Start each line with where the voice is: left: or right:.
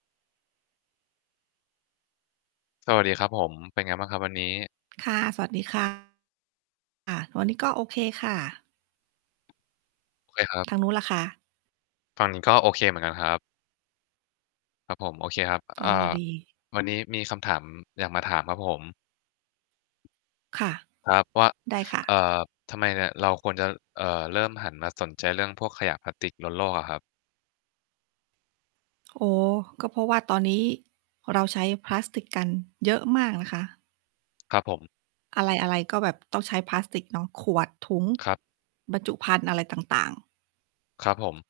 left: สวัสดีครับผม เป็นไงบ้างครับวันนี้?
right: ค่ะ สวัสดี ค่ะ อ่า วันนี้ก็โอเคค่ะ
left: โอเคครับ
right: ทางนู้นล่ะคะ?
left: ฝั่งนี้ก็โอเคเหมือนกันครับ ครับผม โอเคครับ
right: อ
left: เ
right: ้
left: อ่
right: อ
left: อ
right: ดี
left: วันนี้มีคำถามอยากมาถามครับผม?
right: ค่ะ
left: ครับ ว่า
right: ได้ค่
left: เอ
right: ะ
left: ่อ ทำไมเนี่ยเราควรจะ เอ่อ เริ่มหันมาสนใจเรื่องพวกขยะพลาสติกลดโลกอะครับ?
right: โอ้โฮ ก็เพราะว่าตอนนี้เราใช้พลาสติกกันเยอะมากนะคะ
left: ครับผม
right: อะไร ๆ ก็แบบต้องใช้พลาสติกเนาะ ขวด ถุง
left: ครับ
right: บรรจุภัณฑ์อะไรต่าง ๆ
left: ครับผม